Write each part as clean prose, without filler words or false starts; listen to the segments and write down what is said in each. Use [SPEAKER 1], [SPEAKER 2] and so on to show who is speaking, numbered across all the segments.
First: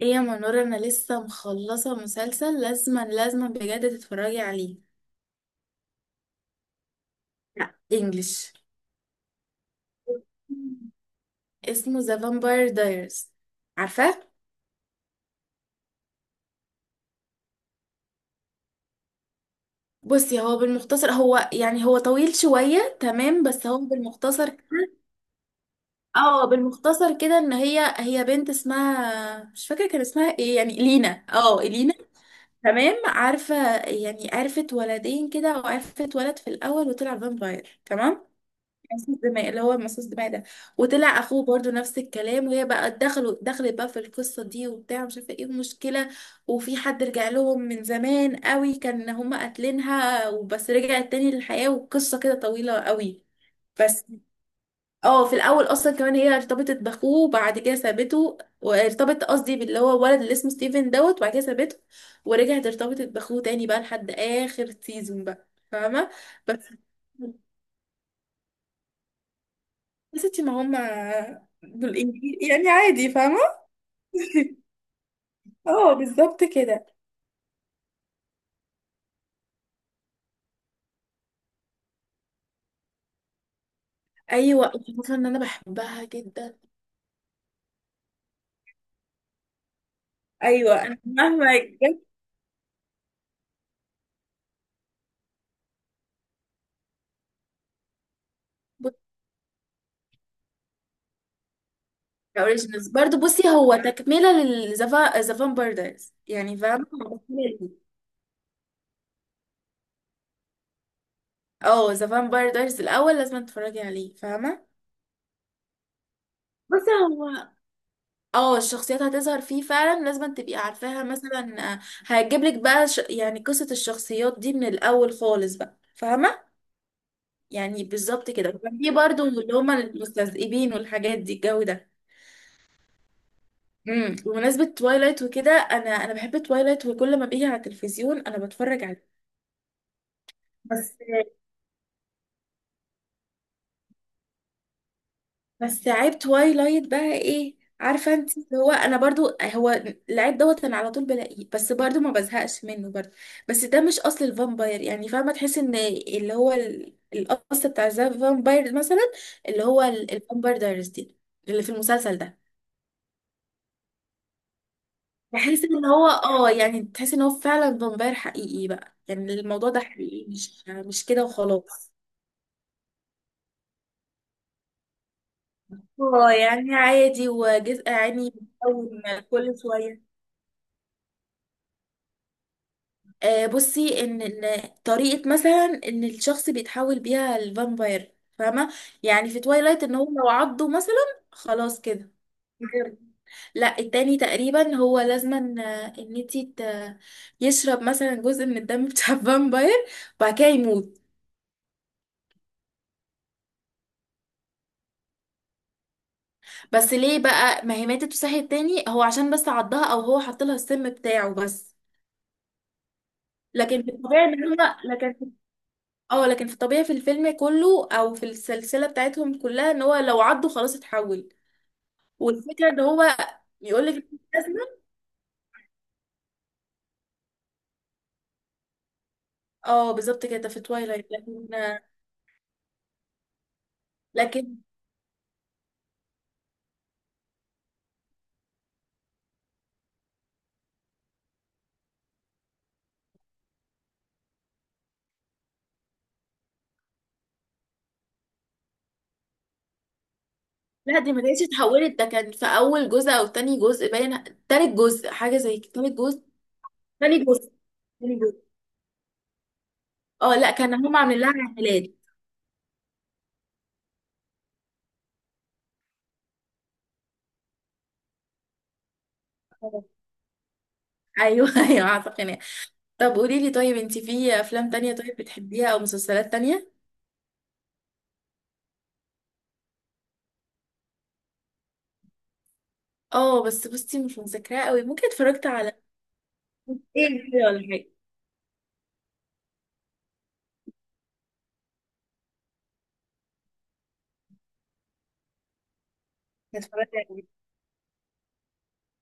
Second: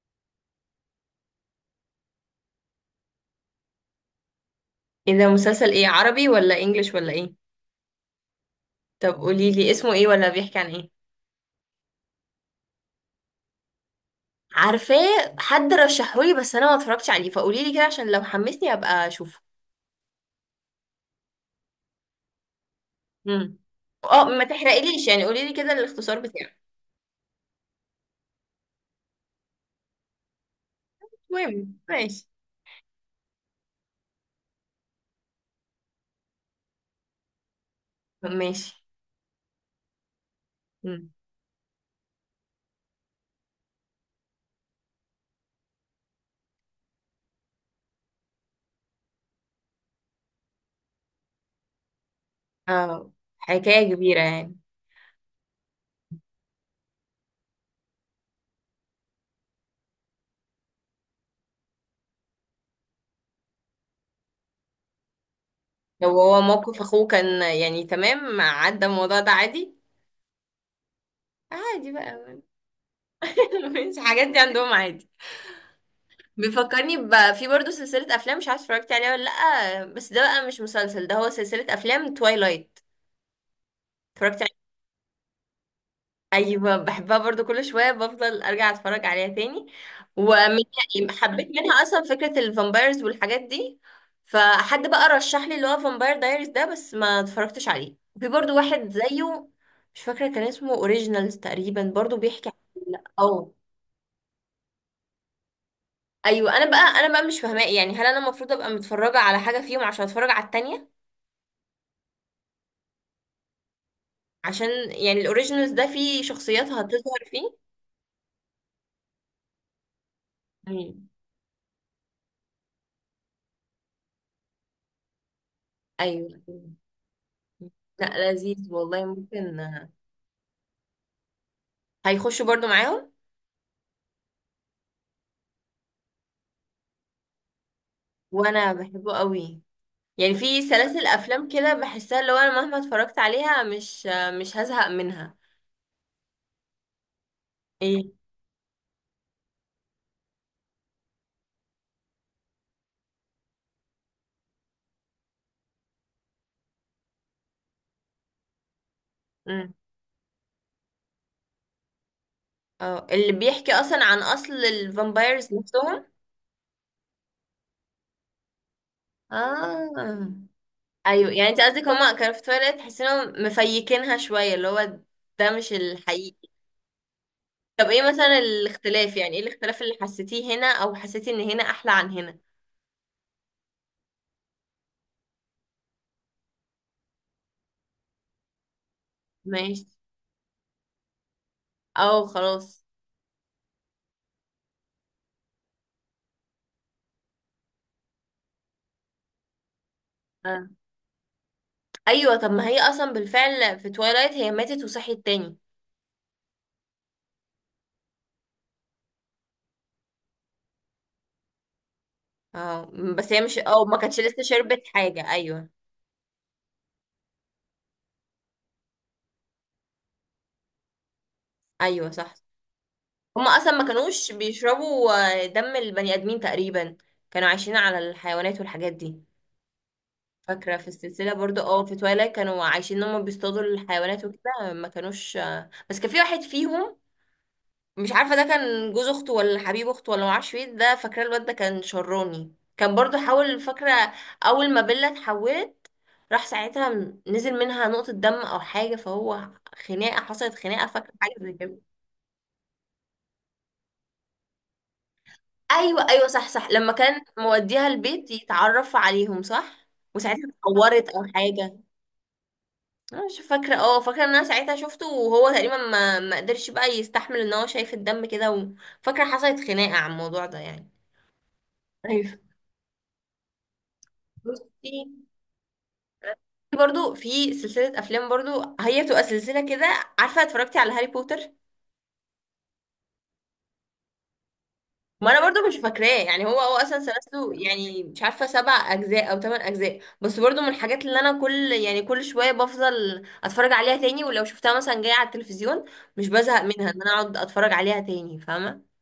[SPEAKER 1] ايه يا منور، انا لسه مخلصه مسلسل، لازما لازما بجد تتفرجي عليه.
[SPEAKER 2] ايه ده؟ مسلسل ايه، عربي ولا انجليش ولا ايه؟
[SPEAKER 1] لا، انجلش.
[SPEAKER 2] طب قولي لي اسمه ايه، ولا بيحكي عن ايه؟
[SPEAKER 1] اسمه ذا فامباير دايرز. عارفاه.
[SPEAKER 2] عارفاه. حد رشحولي بس انا ما اتفرجتش عليه، فقولي لي كده عشان لو حمسني ابقى اشوفه.
[SPEAKER 1] بصي، هو بالمختصر هو يعني هو طويل شويه، تمام؟
[SPEAKER 2] امم.
[SPEAKER 1] بس هو
[SPEAKER 2] اه، ما
[SPEAKER 1] بالمختصر كده.
[SPEAKER 2] تحرقليش، يعني قولي لي كده الاختصار
[SPEAKER 1] اه،
[SPEAKER 2] بتاعه.
[SPEAKER 1] بالمختصر كده ان هي بنت اسمها مش فاكره، كان اسمها ايه يعني، لينا، اه
[SPEAKER 2] المهم
[SPEAKER 1] لينا.
[SPEAKER 2] ماشي.
[SPEAKER 1] تمام، عارفه. يعني عرفت ولدين كده، وعرفت ولد في الاول وطلع فامباير، تمام؟
[SPEAKER 2] ماشي.
[SPEAKER 1] مصاص دماء، اللي هو مصاص دماء ده.
[SPEAKER 2] امم.
[SPEAKER 1] وطلع اخوه برضو نفس الكلام، وهي بقى دخلت بقى في القصه دي وبتاع، مش عارفه ايه المشكله. وفي حد رجع لهم من زمان قوي كان هما قاتلينها، وبس رجعت تاني للحياه، والقصه كده طويله
[SPEAKER 2] اه.
[SPEAKER 1] قوي.
[SPEAKER 2] حكاية
[SPEAKER 1] بس.
[SPEAKER 2] كبيرة يعني.
[SPEAKER 1] اه، في الاول اصلا كمان هي ارتبطت باخوه وبعد كده سابته، وارتبطت قصدي باللي هو الولد اللي اسمه ستيفن دوت، وبعد كده سابته ورجعت ارتبطت باخوه تاني بقى لحد اخر سيزون بقى،
[SPEAKER 2] لو
[SPEAKER 1] فاهمه؟
[SPEAKER 2] هو
[SPEAKER 1] بس
[SPEAKER 2] موقف اخوه كان يعني تمام، عدى الموضوع ده عادي.
[SPEAKER 1] يا ستي، ما هم
[SPEAKER 2] عادي
[SPEAKER 1] دول انجليزي
[SPEAKER 2] بقى
[SPEAKER 1] يعني عادي، فاهمة؟
[SPEAKER 2] مش الحاجات دي عندهم عادي؟
[SPEAKER 1] اه بالظبط كده.
[SPEAKER 2] بيفكرني في برضه سلسلة أفلام مش عارفة اتفرجت عليها ولا لأ، بس ده بقى مش مسلسل، ده هو سلسلة أفلام، توايلايت. اتفرجت عليها.
[SPEAKER 1] ايوه، الفكرة ان انا بحبها جدا.
[SPEAKER 2] أيوة، بحبها برضه، كل شوية بفضل أرجع أتفرج عليها تاني. ومن،
[SPEAKER 1] ايوه، انا
[SPEAKER 2] يعني حبيت
[SPEAKER 1] مهما
[SPEAKER 2] منها أصلا
[SPEAKER 1] جت.
[SPEAKER 2] فكرة الفامبايرز والحاجات دي. فحد بقى رشح لي اللي هو فامباير دايريز ده، بس ما اتفرجتش عليه. في برضه واحد
[SPEAKER 1] بصي.
[SPEAKER 2] زيه مش فاكرة كان اسمه اوريجينالز تقريبا، برضه بيحكي
[SPEAKER 1] اوريجينالز
[SPEAKER 2] عن
[SPEAKER 1] برضه، بصي، هو تكملة للزفا زفان باردرز، يعني
[SPEAKER 2] ايوه. انا
[SPEAKER 1] فاهمة
[SPEAKER 2] بقى انا
[SPEAKER 1] هو
[SPEAKER 2] بقى مش
[SPEAKER 1] تكملة
[SPEAKER 2] فاهماه
[SPEAKER 1] ليه.
[SPEAKER 2] يعني، هل انا المفروض ابقى متفرجه على حاجه فيهم عشان اتفرج على التانية؟
[SPEAKER 1] اه، زفان باردرز الاول لازم تتفرجي عليه، فاهمة؟
[SPEAKER 2] عشان يعني الاوريجينالز ده فيه شخصيات
[SPEAKER 1] بصي
[SPEAKER 2] هتظهر
[SPEAKER 1] هو،
[SPEAKER 2] فيه.
[SPEAKER 1] اه الشخصيات هتظهر فيه فعلا، لازم تبقي
[SPEAKER 2] ايوه.
[SPEAKER 1] عارفاها مثلا. هتجيب لك بقى يعني قصة الشخصيات دي من الاول خالص بقى،
[SPEAKER 2] ايوه.
[SPEAKER 1] فاهمة؟ يعني بالظبط
[SPEAKER 2] لا،
[SPEAKER 1] كده.
[SPEAKER 2] لذيذ
[SPEAKER 1] وكان في
[SPEAKER 2] والله،
[SPEAKER 1] برضه اللي
[SPEAKER 2] ممكن.
[SPEAKER 1] هما المستذئبين والحاجات دي، الجو ده.
[SPEAKER 2] هيخشوا برضو معاهم.
[SPEAKER 1] بمناسبة توايلايت وكده، انا بحب توايلايت، وكل ما بيجي على التلفزيون انا
[SPEAKER 2] وانا
[SPEAKER 1] بتفرج عليه.
[SPEAKER 2] بحبه قوي. يعني في
[SPEAKER 1] بس.
[SPEAKER 2] سلاسل افلام كده بحسها اللي هو انا مهما اتفرجت عليها، مش، مش هزهق منها.
[SPEAKER 1] بس عيب توايلايت بقى ايه
[SPEAKER 2] ايه.
[SPEAKER 1] عارفة انت، اللي هو انا برضو هو العيب دوت انا على طول بلاقيه، بس برضو ما بزهقش منه برضو. بس ده مش اصل الفامباير يعني، فاهمة؟ تحس ان اللي هو الاصل بتاع الفامباير، مثلا اللي
[SPEAKER 2] امم.
[SPEAKER 1] هو الفامباير دايرز دي، اللي في المسلسل ده.
[SPEAKER 2] اه، اللي بيحكي اصلا عن اصل الفامبايرز
[SPEAKER 1] بحس ان
[SPEAKER 2] نفسهم.
[SPEAKER 1] هو اه يعني تحس ان هو فعلا فامباير حقيقي بقى، يعني الموضوع ده حقيقي،
[SPEAKER 2] اه.
[SPEAKER 1] مش كده
[SPEAKER 2] ايوه، يعني انت قصدك
[SPEAKER 1] وخلاص.
[SPEAKER 2] هما كانوا في تويلايت تحس انهم مفيكينها شويه، اللي هو ده مش
[SPEAKER 1] اه
[SPEAKER 2] الحقيقي.
[SPEAKER 1] يعني عادي،
[SPEAKER 2] طب
[SPEAKER 1] وجزء
[SPEAKER 2] ايه
[SPEAKER 1] عيني
[SPEAKER 2] مثلا
[SPEAKER 1] بيتكون
[SPEAKER 2] الاختلاف، يعني ايه
[SPEAKER 1] كل
[SPEAKER 2] الاختلاف اللي
[SPEAKER 1] شوية.
[SPEAKER 2] حسيتيه هنا، او حسيتي ان هنا احلى عن هنا؟
[SPEAKER 1] آه بصي، ان طريقة مثلا ان الشخص بيتحول بيها الفامباير، فاهمة؟ يعني في توايلايت،
[SPEAKER 2] ماشي.
[SPEAKER 1] ان هو لو عضه مثلا خلاص كده.
[SPEAKER 2] او خلاص.
[SPEAKER 1] بجد. لا، التاني تقريبا هو لازما آه، ان انتي ت- يشرب مثلا جزء من الدم بتاع الفامباير، وبعد كده
[SPEAKER 2] آه.
[SPEAKER 1] يموت.
[SPEAKER 2] ايوه، طب ما هي اصلا بالفعل في توايلايت هي ماتت وصحيت تاني.
[SPEAKER 1] بس ليه بقى؟ ما هي ماتت وصحيت تاني، هو عشان بس عضها او هو حط لها السم بتاعه بس.
[SPEAKER 2] اه. بس هي مش،
[SPEAKER 1] لكن
[SPEAKER 2] او
[SPEAKER 1] في
[SPEAKER 2] ما كانتش
[SPEAKER 1] الطبيعي
[SPEAKER 2] لسه
[SPEAKER 1] ان هما
[SPEAKER 2] شربت حاجة، ايوه.
[SPEAKER 1] اه، لكن في الطبيعي في الفيلم كله او في السلسله بتاعتهم كلها، ان هو لو عضه خلاص اتحول.
[SPEAKER 2] ايوه، صح.
[SPEAKER 1] والفكره ان هو
[SPEAKER 2] هما اصلا
[SPEAKER 1] يقول
[SPEAKER 2] ما
[SPEAKER 1] لك
[SPEAKER 2] كانوش
[SPEAKER 1] لازمه.
[SPEAKER 2] بيشربوا آه، دم البني ادمين تقريبا، كانوا عايشين على الحيوانات والحاجات دي.
[SPEAKER 1] اه بالظبط كده في
[SPEAKER 2] فاكرة في
[SPEAKER 1] تويلايت.
[SPEAKER 2] السلسلة
[SPEAKER 1] لكن
[SPEAKER 2] برضو اه في توايلايت كانوا عايشين ان هما بيصطادوا الحيوانات
[SPEAKER 1] لكن
[SPEAKER 2] وكده، ما كانوش آه، بس كان في واحد فيهم مش عارفه ده كان جوز اخته ولا حبيب اخته ولا معرفش ايه، ده فاكره الواد ده كان شراني، كان برضو حاول، فاكره اول ما بيلا اتحولت، راح ساعتها نزل منها نقطه دم او حاجه، فهو خناقه، حصلت خناقه،
[SPEAKER 1] لا، دي
[SPEAKER 2] فاكره
[SPEAKER 1] ما
[SPEAKER 2] حاجه
[SPEAKER 1] كانتش
[SPEAKER 2] زي كده.
[SPEAKER 1] اتحولت، ده كان في اول جزء او تاني جزء، باين تالت جزء حاجه زي كده. تالت
[SPEAKER 2] ايوه،
[SPEAKER 1] جزء.
[SPEAKER 2] ايوه، صح، صح، لما كان
[SPEAKER 1] تاني جزء.
[SPEAKER 2] موديها
[SPEAKER 1] تاني
[SPEAKER 2] البيت
[SPEAKER 1] جزء.
[SPEAKER 2] يتعرف عليهم، صح.
[SPEAKER 1] اه
[SPEAKER 2] وساعتها
[SPEAKER 1] لا، كان هم
[SPEAKER 2] اتعورت
[SPEAKER 1] عاملين
[SPEAKER 2] او
[SPEAKER 1] لها
[SPEAKER 2] حاجه.
[SPEAKER 1] عمليات.
[SPEAKER 2] انا مش فاكره. اه، فاكره ان انا ساعتها شفته وهو تقريبا ما قدرش بقى يستحمل ان هو شايف الدم كده، وفاكره حصلت
[SPEAKER 1] اه.
[SPEAKER 2] خناقه على الموضوع ده يعني.
[SPEAKER 1] ايوه ايوه عارفه.
[SPEAKER 2] ايوه.
[SPEAKER 1] طب قولي لي، طيب انت في افلام
[SPEAKER 2] بصي،
[SPEAKER 1] تانية طيب بتحبيها، او مسلسلات تانية؟
[SPEAKER 2] برضو في سلسلة أفلام، برضو هي بتبقى سلسلة كده. عارفة اتفرجتي على هاري بوتر؟
[SPEAKER 1] اه بس بصي مش مذاكراها قوي، ممكن
[SPEAKER 2] ما أنا
[SPEAKER 1] اتفرجت
[SPEAKER 2] برضو
[SPEAKER 1] على
[SPEAKER 2] مش فاكراه يعني، هو هو أصلا
[SPEAKER 1] ايه كده
[SPEAKER 2] سلسله
[SPEAKER 1] ولا حاجة.
[SPEAKER 2] يعني مش عارفة سبع أجزاء أو تمن أجزاء، بس برضو من الحاجات اللي أنا كل، يعني كل شوية بفضل أتفرج عليها تاني، ولو شفتها مثلا جاية على التلفزيون مش بزهق
[SPEAKER 1] اتفرجت
[SPEAKER 2] منها، إن
[SPEAKER 1] على
[SPEAKER 2] أنا
[SPEAKER 1] ايه؟
[SPEAKER 2] أقعد أتفرج عليها تاني، فاهمة.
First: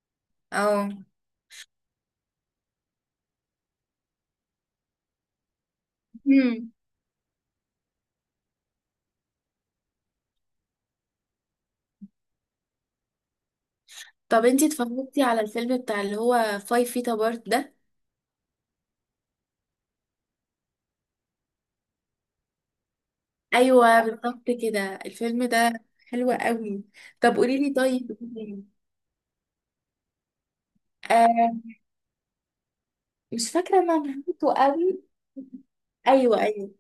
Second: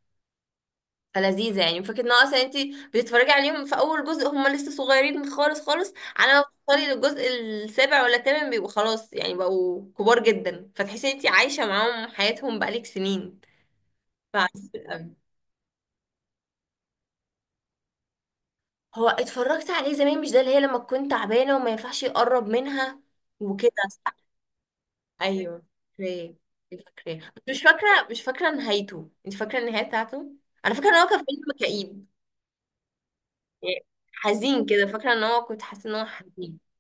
[SPEAKER 1] اه.
[SPEAKER 2] فلذيذة يعني فكرة ان هو اصلا انت بتتفرجي عليهم في اول جزء هم لسه صغيرين خالص خالص، على ما
[SPEAKER 1] مم.
[SPEAKER 2] بتوصلي للجزء السابع ولا الثامن بيبقوا خلاص، يعني بقوا كبار جدا، فتحسي ان انت عايشة معاهم حياتهم بقالك سنين.
[SPEAKER 1] طب انت
[SPEAKER 2] فعسول أوي.
[SPEAKER 1] اتفرجتي على الفيلم بتاع اللي هو فايف فيتا بارت ده؟
[SPEAKER 2] هو اتفرجت عليه زمان، مش ده اللي هي لما كنت تعبانة وما ينفعش يقرب منها وكده؟
[SPEAKER 1] ايوه
[SPEAKER 2] صح؟
[SPEAKER 1] بالظبط كده. الفيلم
[SPEAKER 2] ايوه،
[SPEAKER 1] ده حلو
[SPEAKER 2] فاكراه.
[SPEAKER 1] قوي.
[SPEAKER 2] فاكراه
[SPEAKER 1] طب
[SPEAKER 2] بس
[SPEAKER 1] قولي
[SPEAKER 2] مش
[SPEAKER 1] لي
[SPEAKER 2] فاكرة،
[SPEAKER 1] طيب.
[SPEAKER 2] مش فاكرة نهايته، انت فاكرة النهاية بتاعته؟ انا فاكرة ان هو كان
[SPEAKER 1] آه،
[SPEAKER 2] فيلم كئيب
[SPEAKER 1] مش فاكرة
[SPEAKER 2] يعني،
[SPEAKER 1] انا نهايته
[SPEAKER 2] حزين كده،
[SPEAKER 1] قوي.
[SPEAKER 2] فاكرة ان هو كنت حاسة ان هو
[SPEAKER 1] ايوه
[SPEAKER 2] حزين.
[SPEAKER 1] ايوه.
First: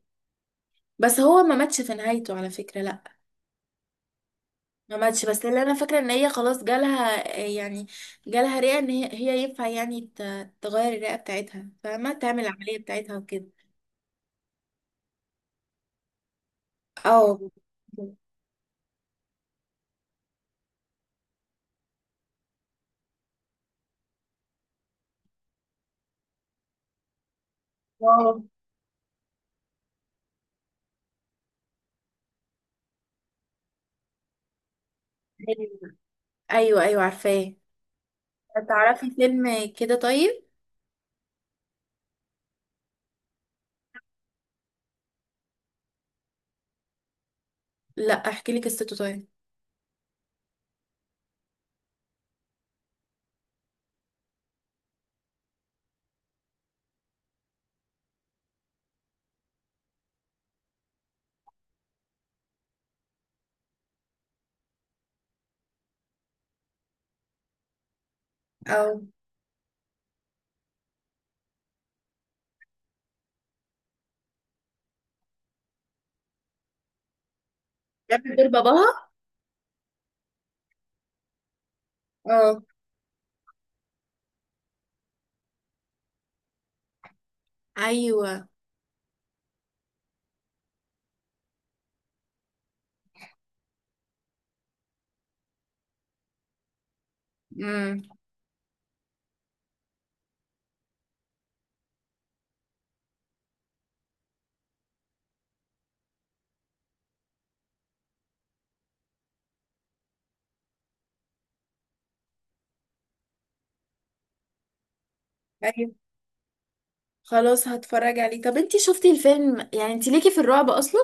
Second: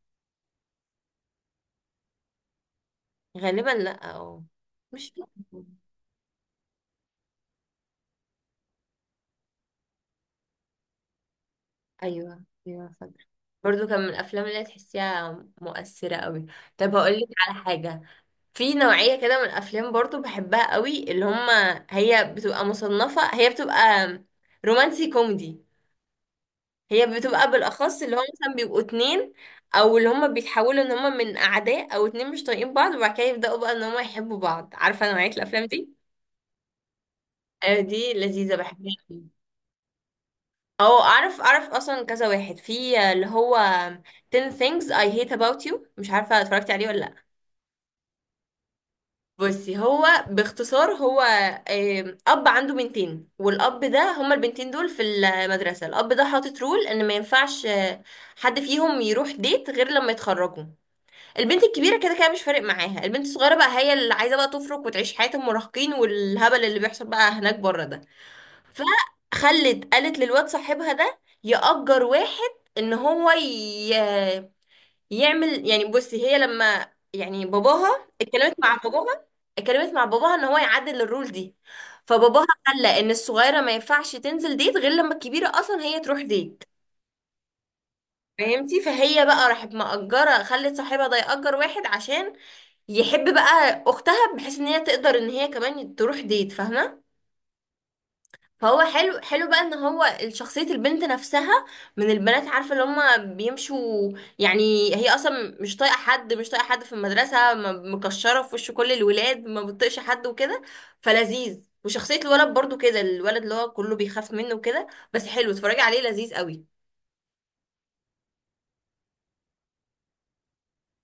[SPEAKER 1] بس هو ما ماتش في نهايته على فكرة، لا.
[SPEAKER 2] غالبا لا، اه.
[SPEAKER 1] ما
[SPEAKER 2] مش
[SPEAKER 1] ماتش، بس اللي
[SPEAKER 2] فاكرة.
[SPEAKER 1] انا فاكره ان هي خلاص جالها يعني، جالها رئه، ان هي ينفع يعني تغير الرئه بتاعتها، فما
[SPEAKER 2] ايوه،
[SPEAKER 1] تعمل العمليه
[SPEAKER 2] ايوه،
[SPEAKER 1] بتاعتها
[SPEAKER 2] فاكرة.
[SPEAKER 1] وكده.
[SPEAKER 2] برضو كان من الافلام اللي تحسيها مؤثرة قوي. طب هقول لك
[SPEAKER 1] اه.
[SPEAKER 2] على حاجة، في نوعية كده من الافلام برضو بحبها قوي، اللي هما هي بتبقى مصنفة، هي بتبقى رومانسي كوميدي، هي بتبقى بالاخص اللي هما
[SPEAKER 1] واو.
[SPEAKER 2] مثلا بيبقوا اتنين، او اللي هما بيتحولوا ان هما من اعداء، او اتنين مش طايقين بعض وبعد كده يبداوا بقى ان هما يحبوا بعض، عارفة نوعية الافلام دي.
[SPEAKER 1] ايوه ايوه عارفاه.
[SPEAKER 2] آه، دي لذيذة بحبها.
[SPEAKER 1] تعرفي فيلم كده طيب؟
[SPEAKER 2] او اعرف اصلا كذا واحد في اللي هو 10 things I hate about you، مش عارفه اتفرجتي عليه ولا لا.
[SPEAKER 1] لا، احكي لك قصته طيب.
[SPEAKER 2] بصي، هو باختصار هو آم، اب عنده بنتين، والاب ده هما البنتين دول في المدرسه، الاب ده حاطط رول ان ما ينفعش آه، حد فيهم يروح ديت غير لما يتخرجوا. البنت الكبيره كده كده مش فارق معاها، البنت الصغيره بقى هي اللي عايزه بقى تفرق وتعيش حياه المراهقين والهبل اللي بيحصل بقى هناك بره ده،
[SPEAKER 1] او
[SPEAKER 2] فخلت قالت للواد صاحبها ده يأجر واحد ان هو يعمل، يعني بصي هي لما، يعني باباها،
[SPEAKER 1] بتعمل دور
[SPEAKER 2] اتكلمت مع
[SPEAKER 1] باباها.
[SPEAKER 2] باباها اتكلمت مع باباها ان هو يعدل الرول دي. فباباها
[SPEAKER 1] اه.
[SPEAKER 2] خلى ان الصغيره ما ينفعش تنزل ديت غير لما الكبيره اصلا هي تروح ديت.
[SPEAKER 1] ايوه.
[SPEAKER 2] فهمتي؟ فهي بقى راحت مأجرة، خلت صاحبها ده يأجر واحد عشان يحب بقى أختها بحيث إن هي تقدر إن هي كمان تروح ديت، فاهمة.
[SPEAKER 1] امم.
[SPEAKER 2] فهو حلو، حلو بقى ان هو شخصية البنت نفسها، من البنات عارفة اللي هما بيمشوا، يعني هي اصلا مش طايقة حد، مش طايقة حد في المدرسة، مكشرة في وش كل الولاد، ما بتطيقش حد وكده، فلذيذ. وشخصية الولد برضو كده، الولد اللي هو كله بيخاف منه وكده، بس حلو، اتفرجي
[SPEAKER 1] ايوه.
[SPEAKER 2] عليه، لذيذ قوي.
[SPEAKER 1] خلاص هتفرج عليه. طب انتي شفتي الفيلم؟ يعني انتي ليكي في الرعب اصلا؟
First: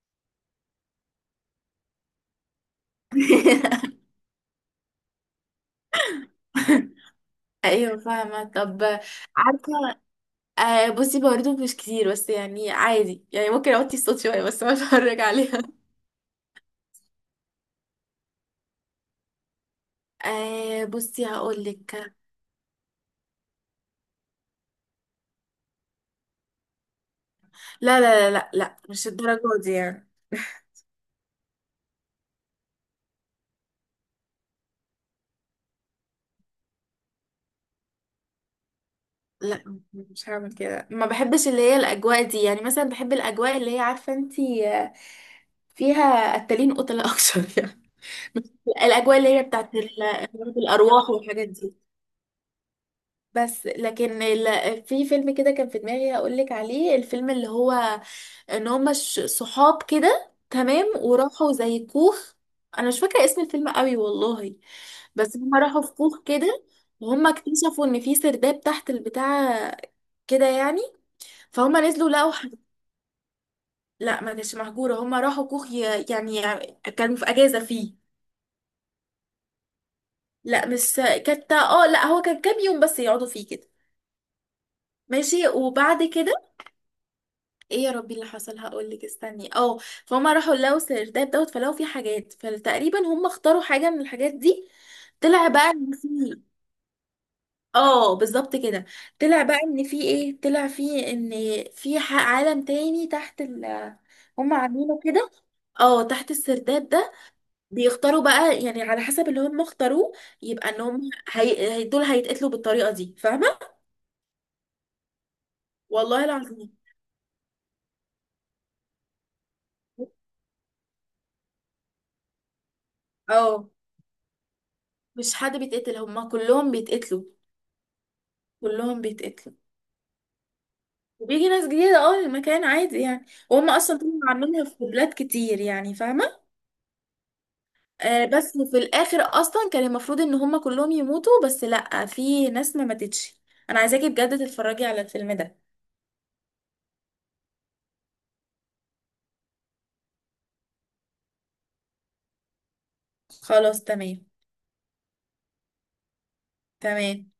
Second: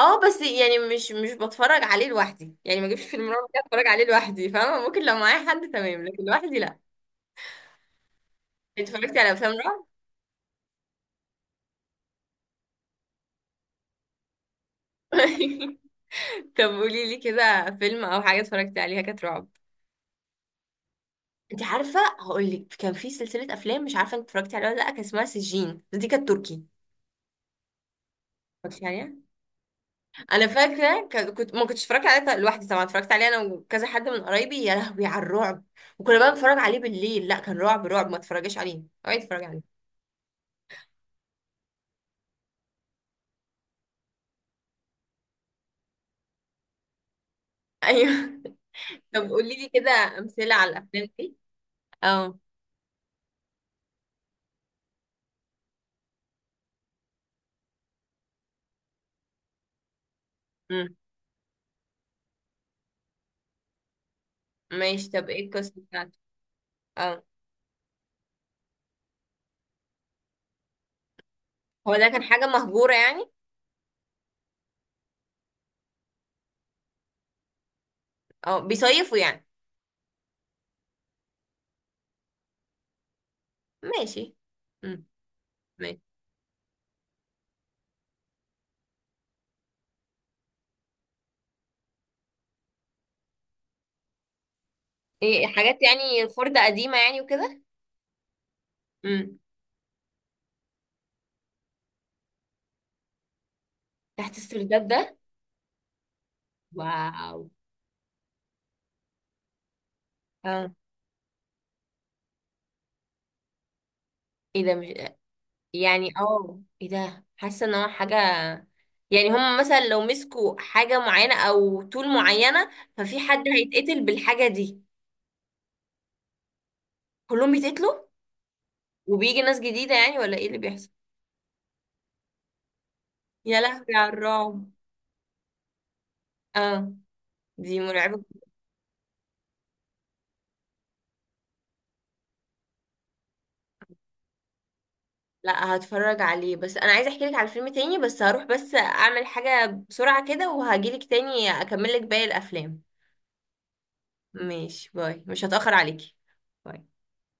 [SPEAKER 2] اه بس يعني مش، مش بتفرج عليه لوحدي يعني، ما اجيبش فيلم رعب كده اتفرج عليه لوحدي، فاهمة، ممكن لو معايا حد تمام، لكن لوحدي لا.
[SPEAKER 1] ايوه فاهمه. طب
[SPEAKER 2] اتفرجتي على افلام
[SPEAKER 1] عارفه،
[SPEAKER 2] رعب؟
[SPEAKER 1] آه بصي برضه مش كتير، بس يعني عادي، يعني ممكن اوطي الصوت شويه بس أنا اتفرج عليها.
[SPEAKER 2] طب قولي لي كده فيلم او حاجه اتفرجتي عليها كانت رعب.
[SPEAKER 1] آه بصي
[SPEAKER 2] انت
[SPEAKER 1] هقول
[SPEAKER 2] عارفه،
[SPEAKER 1] لك.
[SPEAKER 2] هقول لك كان في سلسله افلام مش عارفه انت اتفرجتي عليها ولا لا، كان اسمها سجين، دي كانت تركي.
[SPEAKER 1] لا لا لا لا لا،
[SPEAKER 2] اتفرجتي
[SPEAKER 1] مش
[SPEAKER 2] عليها؟
[SPEAKER 1] الدرجه دي يعني.
[SPEAKER 2] انا فاكره كنت، ما كنتش اتفرجت عليها لوحدي طبعا، اتفرجت عليها انا وكذا حد من قرايبي، يا لهوي على الرعب. وكنا بقى بنتفرج عليه بالليل، لا كان رعب رعب، ما تتفرجيش عليه، اوعي تتفرجي
[SPEAKER 1] لا
[SPEAKER 2] عليه.
[SPEAKER 1] مش هعمل كده، ما بحبش اللي هي الاجواء دي. يعني مثلا بحب الاجواء اللي هي عارفه انتي، آه، فيها قتالين قتلة اكتر
[SPEAKER 2] ايوه
[SPEAKER 1] يعني الاجواء
[SPEAKER 2] طب
[SPEAKER 1] اللي هي
[SPEAKER 2] قولي لي
[SPEAKER 1] بتاعت
[SPEAKER 2] كده امثله على الافلام
[SPEAKER 1] الارواح
[SPEAKER 2] دي.
[SPEAKER 1] والحاجات دي.
[SPEAKER 2] اه.
[SPEAKER 1] بس لكن في فيلم كده كان في دماغي هقول لك عليه، الفيلم اللي هو ان هما صحاب كده تمام،
[SPEAKER 2] امم.
[SPEAKER 1] وراحوا زي كوخ. انا مش فاكره اسم الفيلم قوي والله.
[SPEAKER 2] ماشي، طب
[SPEAKER 1] بس
[SPEAKER 2] ايه
[SPEAKER 1] هما
[SPEAKER 2] القصه
[SPEAKER 1] راحوا في
[SPEAKER 2] بتاعته؟
[SPEAKER 1] كوخ كده،
[SPEAKER 2] اه،
[SPEAKER 1] وهما اكتشفوا ان في سرداب تحت البتاع كده يعني. فهما
[SPEAKER 2] هو ده
[SPEAKER 1] نزلوا
[SPEAKER 2] كان
[SPEAKER 1] لقوا
[SPEAKER 2] حاجه مهجوره يعني؟
[SPEAKER 1] لا ما كانتش مهجوره، هما راحوا كوخ يعني كانوا في اجازه فيه.
[SPEAKER 2] اه، بيصيفوا يعني؟
[SPEAKER 1] لا مش كانت، اه لا هو كان كام يوم بس يقعدوا فيه كده.
[SPEAKER 2] ماشي. امم.
[SPEAKER 1] ماشي،
[SPEAKER 2] ماشي.
[SPEAKER 1] وبعد كده، ايه يا ربي اللي حصل، هقولك استني اه. فهم راحوا لقوا السرداب دوت، فلقوا فيه حاجات، فتقريبا هم اختاروا حاجة من الحاجات دي.
[SPEAKER 2] ايه
[SPEAKER 1] طلع بقى
[SPEAKER 2] حاجات،
[SPEAKER 1] ان في،
[SPEAKER 2] يعني خردة قديمة يعني وكده؟
[SPEAKER 1] اه بالظبط كده.
[SPEAKER 2] امم.
[SPEAKER 1] طلع بقى ان في ايه، طلع في ان في عالم تاني تحت ال،
[SPEAKER 2] تحت
[SPEAKER 1] هم
[SPEAKER 2] السرداب
[SPEAKER 1] عاملينه
[SPEAKER 2] ده؟
[SPEAKER 1] كده، اه تحت السرداب ده.
[SPEAKER 2] واو.
[SPEAKER 1] بيختاروا بقى يعني على حسب اللي هم اختاروه، يبقى
[SPEAKER 2] اه.
[SPEAKER 1] ان هم دول هيتقتلوا بالطريقة دي، فاهمة؟
[SPEAKER 2] ايه ده؟ مش، يعني
[SPEAKER 1] والله
[SPEAKER 2] اه،
[SPEAKER 1] العظيم.
[SPEAKER 2] ايه ده، حاسة ان هو حاجة، يعني هم مثلا لو مسكوا حاجة معينة او طول معينة ففي حد
[SPEAKER 1] اه
[SPEAKER 2] هيتقتل بالحاجة دي؟
[SPEAKER 1] مش حد بيتقتل، هم كلهم بيتقتلوا.
[SPEAKER 2] كلهم بيتقتلوا؟
[SPEAKER 1] كلهم
[SPEAKER 2] وبيجي
[SPEAKER 1] بيتقتلوا.
[SPEAKER 2] ناس جديدة يعني ولا ايه اللي بيحصل؟
[SPEAKER 1] وبيجي ناس جديدة، اه المكان عادي يعني.
[SPEAKER 2] يا
[SPEAKER 1] وهم
[SPEAKER 2] لهوي
[SPEAKER 1] اصلا
[SPEAKER 2] على
[SPEAKER 1] طلعوا عاملينها
[SPEAKER 2] الرعب.
[SPEAKER 1] في بلاد كتير يعني، فاهمة؟
[SPEAKER 2] اه، دي مرعبة.
[SPEAKER 1] آه بس في الاخر اصلا كان المفروض ان هم كلهم يموتوا، بس لا، في ناس ما ماتتش. انا عايزاكي بجد تتفرجي على الفيلم ده.
[SPEAKER 2] لا، هتفرج عليه، بس انا عايزه احكي لك على فيلم تاني، بس هروح بس اعمل حاجة بسرعة كده وهجيلك تاني اكمل لك باقي الافلام.
[SPEAKER 1] خلاص تمام.
[SPEAKER 2] ماشي، باي، مش هتأخر عليكي. باي.
[SPEAKER 1] تمام.